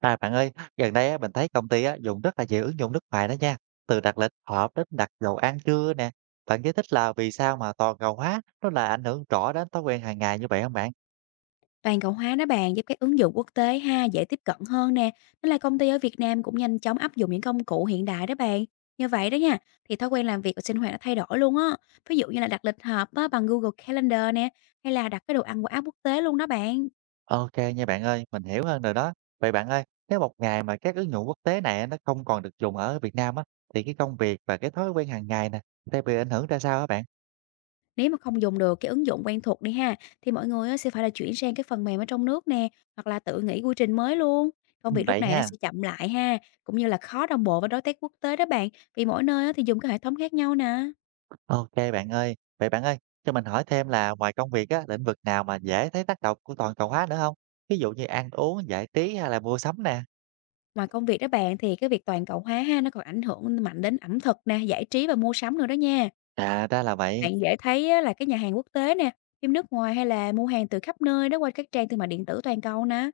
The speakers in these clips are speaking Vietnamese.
À bạn ơi, gần đây á, mình thấy công ty á, dùng rất là nhiều ứng dụng nước ngoài đó nha. Từ đặt lịch họp đến đặt dầu ăn trưa nè. Bạn giải thích là vì sao mà toàn cầu hóa nó là ảnh hưởng rõ đến thói quen hàng ngày như vậy không bạn? Toàn cầu hóa đó bạn giúp các ứng dụng quốc tế ha dễ tiếp cận hơn nè, nên là công ty ở Việt Nam cũng nhanh chóng áp dụng những công cụ hiện đại đó bạn. Như vậy đó nha, thì thói quen làm việc và sinh hoạt đã thay đổi luôn á. Ví dụ như là đặt lịch họp á, bằng Google Calendar nè, hay là đặt cái đồ ăn qua app quốc tế luôn đó bạn. Ok nha bạn ơi, mình hiểu hơn rồi đó. Vậy bạn ơi, nếu một ngày mà các ứng dụng quốc tế này nó không còn được dùng ở Việt Nam á, thì cái công việc và cái thói quen hàng ngày nè sẽ bị ảnh hưởng ra sao hả bạn? Nếu mà không dùng được cái ứng dụng quen thuộc đi ha, thì mọi người á, sẽ phải là chuyển sang cái phần mềm ở trong nước nè, hoặc là tự nghĩ quy trình mới luôn. Công Ừ, việc lúc vậy này nó ha. sẽ chậm lại ha, cũng như là khó đồng bộ với đối tác quốc tế đó bạn, vì mỗi nơi á, thì dùng cái hệ thống khác nhau nè. OK bạn ơi. Vậy bạn ơi, cho mình hỏi thêm là ngoài công việc á, lĩnh vực nào mà dễ thấy tác động của toàn cầu hóa nữa không? Ví dụ như ăn uống, giải trí hay là mua sắm nè? Ngoài công việc đó bạn, thì cái việc toàn cầu hóa ha, nó còn ảnh hưởng mạnh đến ẩm thực nè, giải trí và mua sắm nữa đó nha. À, ra là vậy, Bạn dễ thấy á là cái nhà hàng quốc tế nè, phim nước ngoài hay là mua hàng từ khắp nơi đó qua các trang thương mại điện tử toàn cầu nè.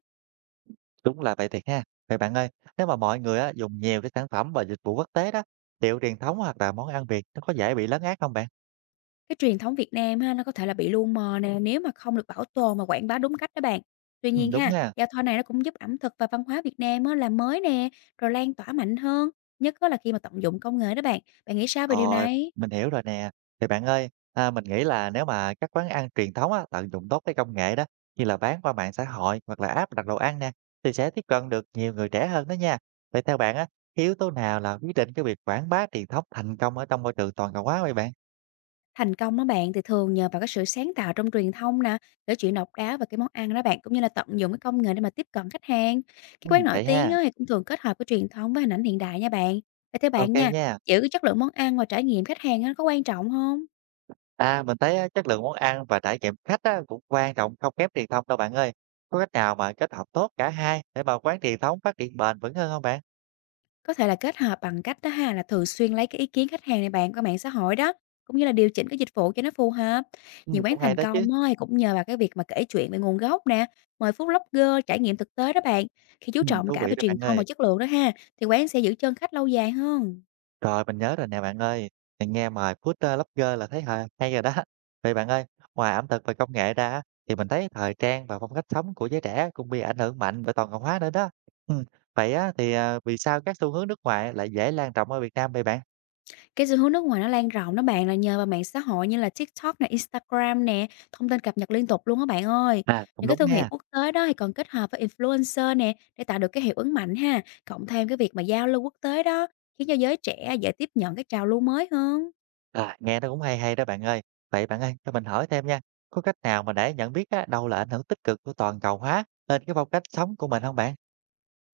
đúng là vậy thiệt ha. Vậy bạn ơi, nếu mà mọi người á, dùng nhiều cái sản phẩm và dịch vụ quốc tế đó, liệu truyền thống hoặc là món ăn Việt nó có dễ bị lấn át không bạn? Cái truyền thống Việt Nam ha, nó có thể là bị lu mờ nè, nếu mà không được bảo tồn và quảng bá đúng cách đó bạn. Tuy nhiên Đúng ha, ha. giao thoa này nó cũng giúp ẩm thực và văn hóa Việt Nam á làm mới nè, rồi lan tỏa mạnh hơn, nhất á là khi mà tận dụng công nghệ đó bạn. Bạn nghĩ sao về điều Rồi, này? mình hiểu rồi nè. Thì bạn ơi, mình nghĩ là nếu mà các quán ăn truyền thống á, tận dụng tốt cái công nghệ đó, như là bán qua mạng xã hội hoặc là app đặt đồ ăn nè, thì sẽ tiếp cận được nhiều người trẻ hơn đó nha. Vậy theo bạn á, cái yếu tố nào là quyết định cái việc quảng bá truyền thống thành công ở trong môi trường toàn cầu hóa vậy bạn? Thành công đó bạn, thì thường nhờ vào cái sự sáng tạo trong truyền thông nè, kể chuyện độc đáo và cái món ăn đó bạn, cũng như là tận dụng cái công nghệ để mà tiếp cận khách hàng. Cái Ừ, quán nổi vậy tiếng ha, đó thì cũng thường kết hợp cái truyền thống với hình ảnh hiện đại nha bạn. Vậy theo ok bạn nha, nha. giữ cái chất lượng món ăn và trải nghiệm khách hàng á, nó có quan trọng không? À, mình thấy á, chất lượng món ăn và trải nghiệm khách á, cũng quan trọng không kém truyền thống đâu bạn ơi. Có cách nào mà kết hợp tốt cả hai để mà quán truyền thống phát triển bền vững hơn không bạn? Có thể là kết hợp bằng cách đó ha là thường xuyên lấy cái ý kiến khách hàng này bạn qua mạng xã hội đó, cũng như là điều chỉnh cái dịch vụ cho nó phù hợp. Ừ, Nhiều quán cũng hay thành đó chứ. công á, thì cũng nhờ vào cái việc mà kể chuyện về nguồn gốc nè, mời food blogger trải nghiệm thực tế đó bạn. Khi chú Ừ, trọng thú cả vị về đó truyền bạn thông và ơi. chất lượng đó ha, thì quán sẽ giữ chân khách lâu dài hơn. Rồi, mình nhớ rồi nè bạn ơi, mình nghe mời food, blogger là thấy hay rồi đó. Vậy bạn ơi, ngoài ẩm thực và công nghệ ra á, thì mình thấy thời trang và phong cách sống của giới trẻ cũng bị ảnh hưởng mạnh bởi toàn cầu hóa nữa đó. Ừm, vậy á thì, vì sao các xu hướng nước ngoài lại dễ lan rộng ở Việt Nam vậy bạn? Cái xu hướng nước ngoài nó lan rộng đó bạn là nhờ vào mạng xã hội như là TikTok nè, Instagram nè, thông tin cập nhật liên tục luôn á bạn ơi. À, cũng Những cái đúng thương hiệu nha. quốc tế đó thì còn kết hợp với influencer nè để tạo được cái hiệu ứng mạnh ha, cộng thêm cái việc mà giao lưu quốc tế đó khiến cho giới trẻ dễ tiếp nhận cái trào lưu mới hơn. À, nghe nó cũng hay hay đó bạn ơi. Vậy bạn ơi, cho mình hỏi thêm nha, có cách nào mà để nhận biết á, đâu là ảnh hưởng tích cực của toàn cầu hóa lên cái phong cách sống của mình không bạn?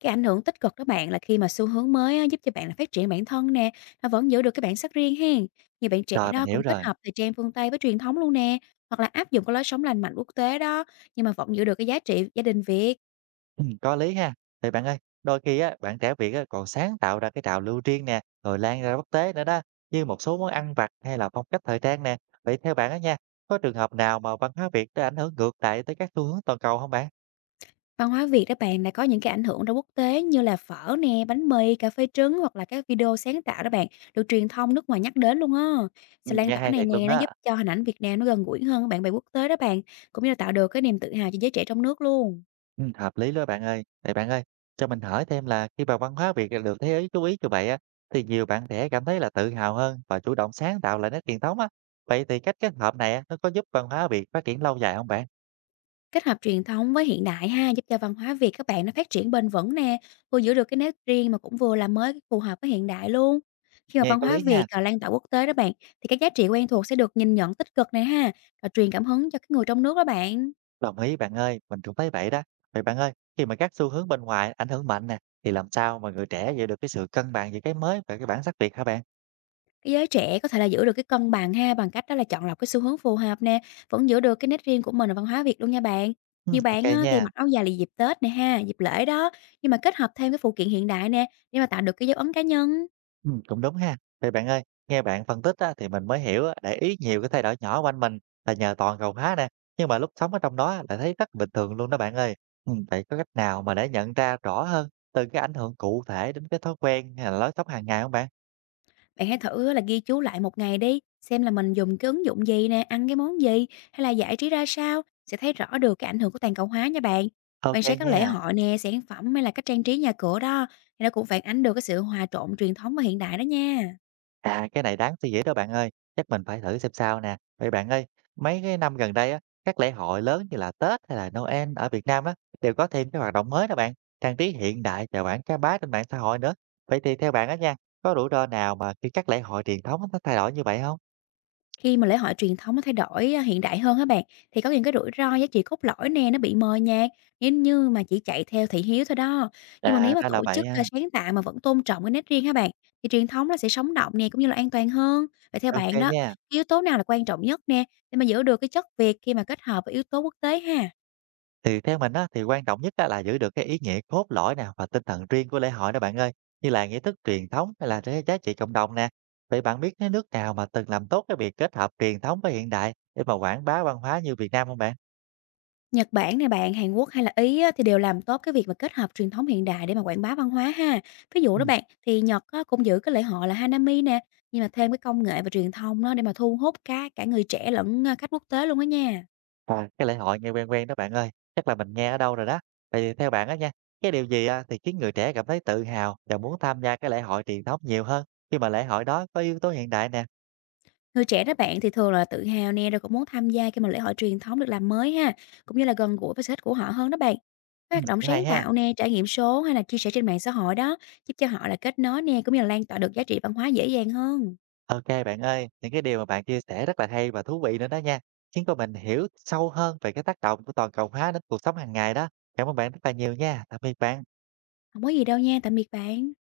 Cái ảnh hưởng tích cực đó bạn là khi mà xu hướng mới á, giúp cho bạn là phát triển bản thân nè, nó vẫn giữ được cái bản sắc riêng hen. Nhiều bạn trẻ Rồi, mình đó hiểu cũng kết rồi. hợp thời trang phương Tây với truyền thống luôn nè, hoặc là áp dụng cái lối sống lành mạnh quốc tế đó, nhưng mà vẫn giữ được cái giá trị gia đình Việt. Có lý ha. Thì bạn ơi, đôi khi á, bạn trẻ Việt á, còn sáng tạo ra cái trào lưu riêng nè, rồi lan ra quốc tế nữa đó, như một số món ăn vặt hay là phong cách thời trang nè. Vậy theo bạn á nha, có trường hợp nào mà văn hóa Việt đã ảnh hưởng ngược lại tới các xu hướng toàn cầu không bạn? Văn hóa Việt đó bạn, đã có những cái ảnh hưởng ra quốc tế như là phở nè, bánh mì, cà phê trứng hoặc là các video sáng tạo đó bạn, được truyền thông nước ngoài nhắc đến luôn á. Sự lan Nghe tỏa hay này thiệt luôn nè, nó đó. giúp cho hình ảnh Việt Nam nó gần gũi hơn các bạn bè quốc tế đó bạn, cũng như là tạo được cái niềm tự hào cho giới trẻ trong nước luôn. Hợp lý đó bạn ơi. Vậy bạn ơi, cho mình hỏi thêm là khi mà văn hóa Việt, được thế giới chú ý như vậy á, thì nhiều bạn trẻ cảm thấy là tự hào hơn và chủ động sáng tạo lại nét truyền thống á. Vậy thì cách kết hợp này á, nó có giúp văn hóa Việt phát triển lâu dài không bạn? Kết hợp truyền thống với hiện đại ha, giúp cho văn hóa Việt các bạn nó phát triển bền vững nè, vừa giữ được cái nét riêng mà cũng vừa làm mới cái phù hợp với hiện đại luôn. Khi mà Nghe văn có hóa lý Việt ha. à, lan tỏa quốc tế đó bạn, thì các giá trị quen thuộc sẽ được nhìn nhận tích cực này ha, và truyền cảm hứng cho cái người trong nước đó bạn. Đồng ý bạn ơi, mình cũng thấy vậy đó. Vậy bạn ơi, khi mà các xu hướng bên ngoài ảnh hưởng mạnh nè, thì làm sao mà người trẻ giữ được cái sự cân bằng giữa cái mới và cái bản sắc Việt hả bạn? Cái giới trẻ có thể là giữ được cái cân bằng ha, bằng cách đó là chọn lọc cái xu hướng phù hợp nè, vẫn giữ được cái nét riêng của mình ở văn hóa Việt luôn nha bạn. Ừ, Nhiều ok bạn á, thì nha, mặc áo dài là dịp Tết nè ha, dịp lễ đó, nhưng mà kết hợp thêm cái phụ kiện hiện đại nè, để mà tạo được cái dấu ấn cá nhân. ừ, cũng đúng ha. Vậy bạn ơi, nghe bạn phân tích á, thì mình mới hiểu á, để ý nhiều cái thay đổi nhỏ quanh mình là nhờ toàn cầu hóa nè. Nhưng mà lúc sống ở trong đó á, lại thấy rất bình thường luôn đó bạn ơi. Ừ, vậy có cách nào mà để nhận ra rõ hơn từ cái ảnh hưởng cụ thể đến cái thói quen hay là lối sống hàng ngày không bạn? Bạn hãy thử là ghi chú lại một ngày đi, xem là mình dùng cái ứng dụng gì nè, ăn cái món gì, hay là giải trí ra sao, sẽ thấy rõ được cái ảnh hưởng của toàn cầu hóa nha bạn. Ok Quan sát các lễ nha. hội nè, sản phẩm hay là cách trang trí nhà cửa đó, thì nó cũng phản ánh được cái sự hòa trộn truyền thống và hiện đại đó nha. À, cái này đáng suy nghĩ đó bạn ơi, chắc mình phải thử xem sao nè. Vậy bạn ơi, mấy cái năm gần đây á, các lễ hội lớn như là Tết hay là Noel ở Việt Nam á, đều có thêm cái hoạt động mới đó bạn, trang trí hiện đại và quảng cáo bá trên mạng xã hội nữa. Vậy thì theo bạn á nha, có rủi ro nào mà khi các lễ hội truyền thống nó thay đổi như vậy không? Khi mà lễ hội truyền thống nó thay đổi, hiện đại hơn các bạn, thì có những cái rủi ro giá trị cốt lõi nè, nó bị mờ nhạt, nếu như mà chỉ chạy theo thị hiếu thôi đó. Nhưng mà À, nếu mà ra là tổ vậy chức, ha. sáng tạo mà vẫn tôn trọng cái nét riêng các bạn, thì truyền thống nó sẽ sống động nè, cũng như là an toàn hơn. Vậy theo Ok bạn đó, nha. yếu tố nào là quan trọng nhất nè, để mà giữ được cái chất Việt khi mà kết hợp với yếu tố quốc tế ha? Thì theo mình á, thì quan trọng nhất á, là giữ được cái ý nghĩa cốt lõi nè và tinh thần riêng của lễ hội đó bạn ơi, như là nghi thức truyền thống hay là cái giá trị cộng đồng nè. Vậy bạn biết cái nước nào mà từng làm tốt cái việc kết hợp truyền thống với hiện đại để mà quảng bá văn hóa như Việt Nam không bạn? Nhật Bản nè bạn, Hàn Quốc hay là Ý á, thì đều làm tốt cái việc mà kết hợp truyền thống hiện đại để mà quảng bá văn hóa ha. Ví Ừ. dụ đó bạn, thì Nhật á, cũng giữ cái lễ hội là Hanami nè, nhưng mà thêm cái công nghệ và truyền thông đó để mà thu hút cả cả người trẻ lẫn khách quốc tế luôn đó nha. À, cái lễ hội nghe quen quen đó bạn ơi, chắc là mình nghe ở đâu rồi đó. Vậy thì theo bạn á nha, cái điều gì thì khiến người trẻ cảm thấy tự hào và muốn tham gia cái lễ hội truyền thống nhiều hơn khi mà lễ hội đó có yếu tố hiện đại nè. Người trẻ đó bạn thì thường là tự hào nè, rồi cũng muốn tham gia cái mà lễ hội truyền thống được làm mới ha, cũng như là gần gũi với sở thích của họ hơn đó bạn. Các Ừ, hoạt động cũng hay sáng ha. tạo nè, trải nghiệm số hay là chia sẻ trên mạng xã hội đó, giúp cho họ là kết nối nè, cũng như là lan tỏa được giá trị văn hóa dễ dàng hơn. OK bạn ơi, những cái điều mà bạn chia sẻ rất là hay và thú vị nữa đó nha, khiến cho mình hiểu sâu hơn về cái tác động của toàn cầu hóa đến cuộc sống hàng ngày đó. Cảm ơn bạn rất là nhiều nha. Tạm biệt bạn. Không có gì đâu nha, tạm biệt bạn.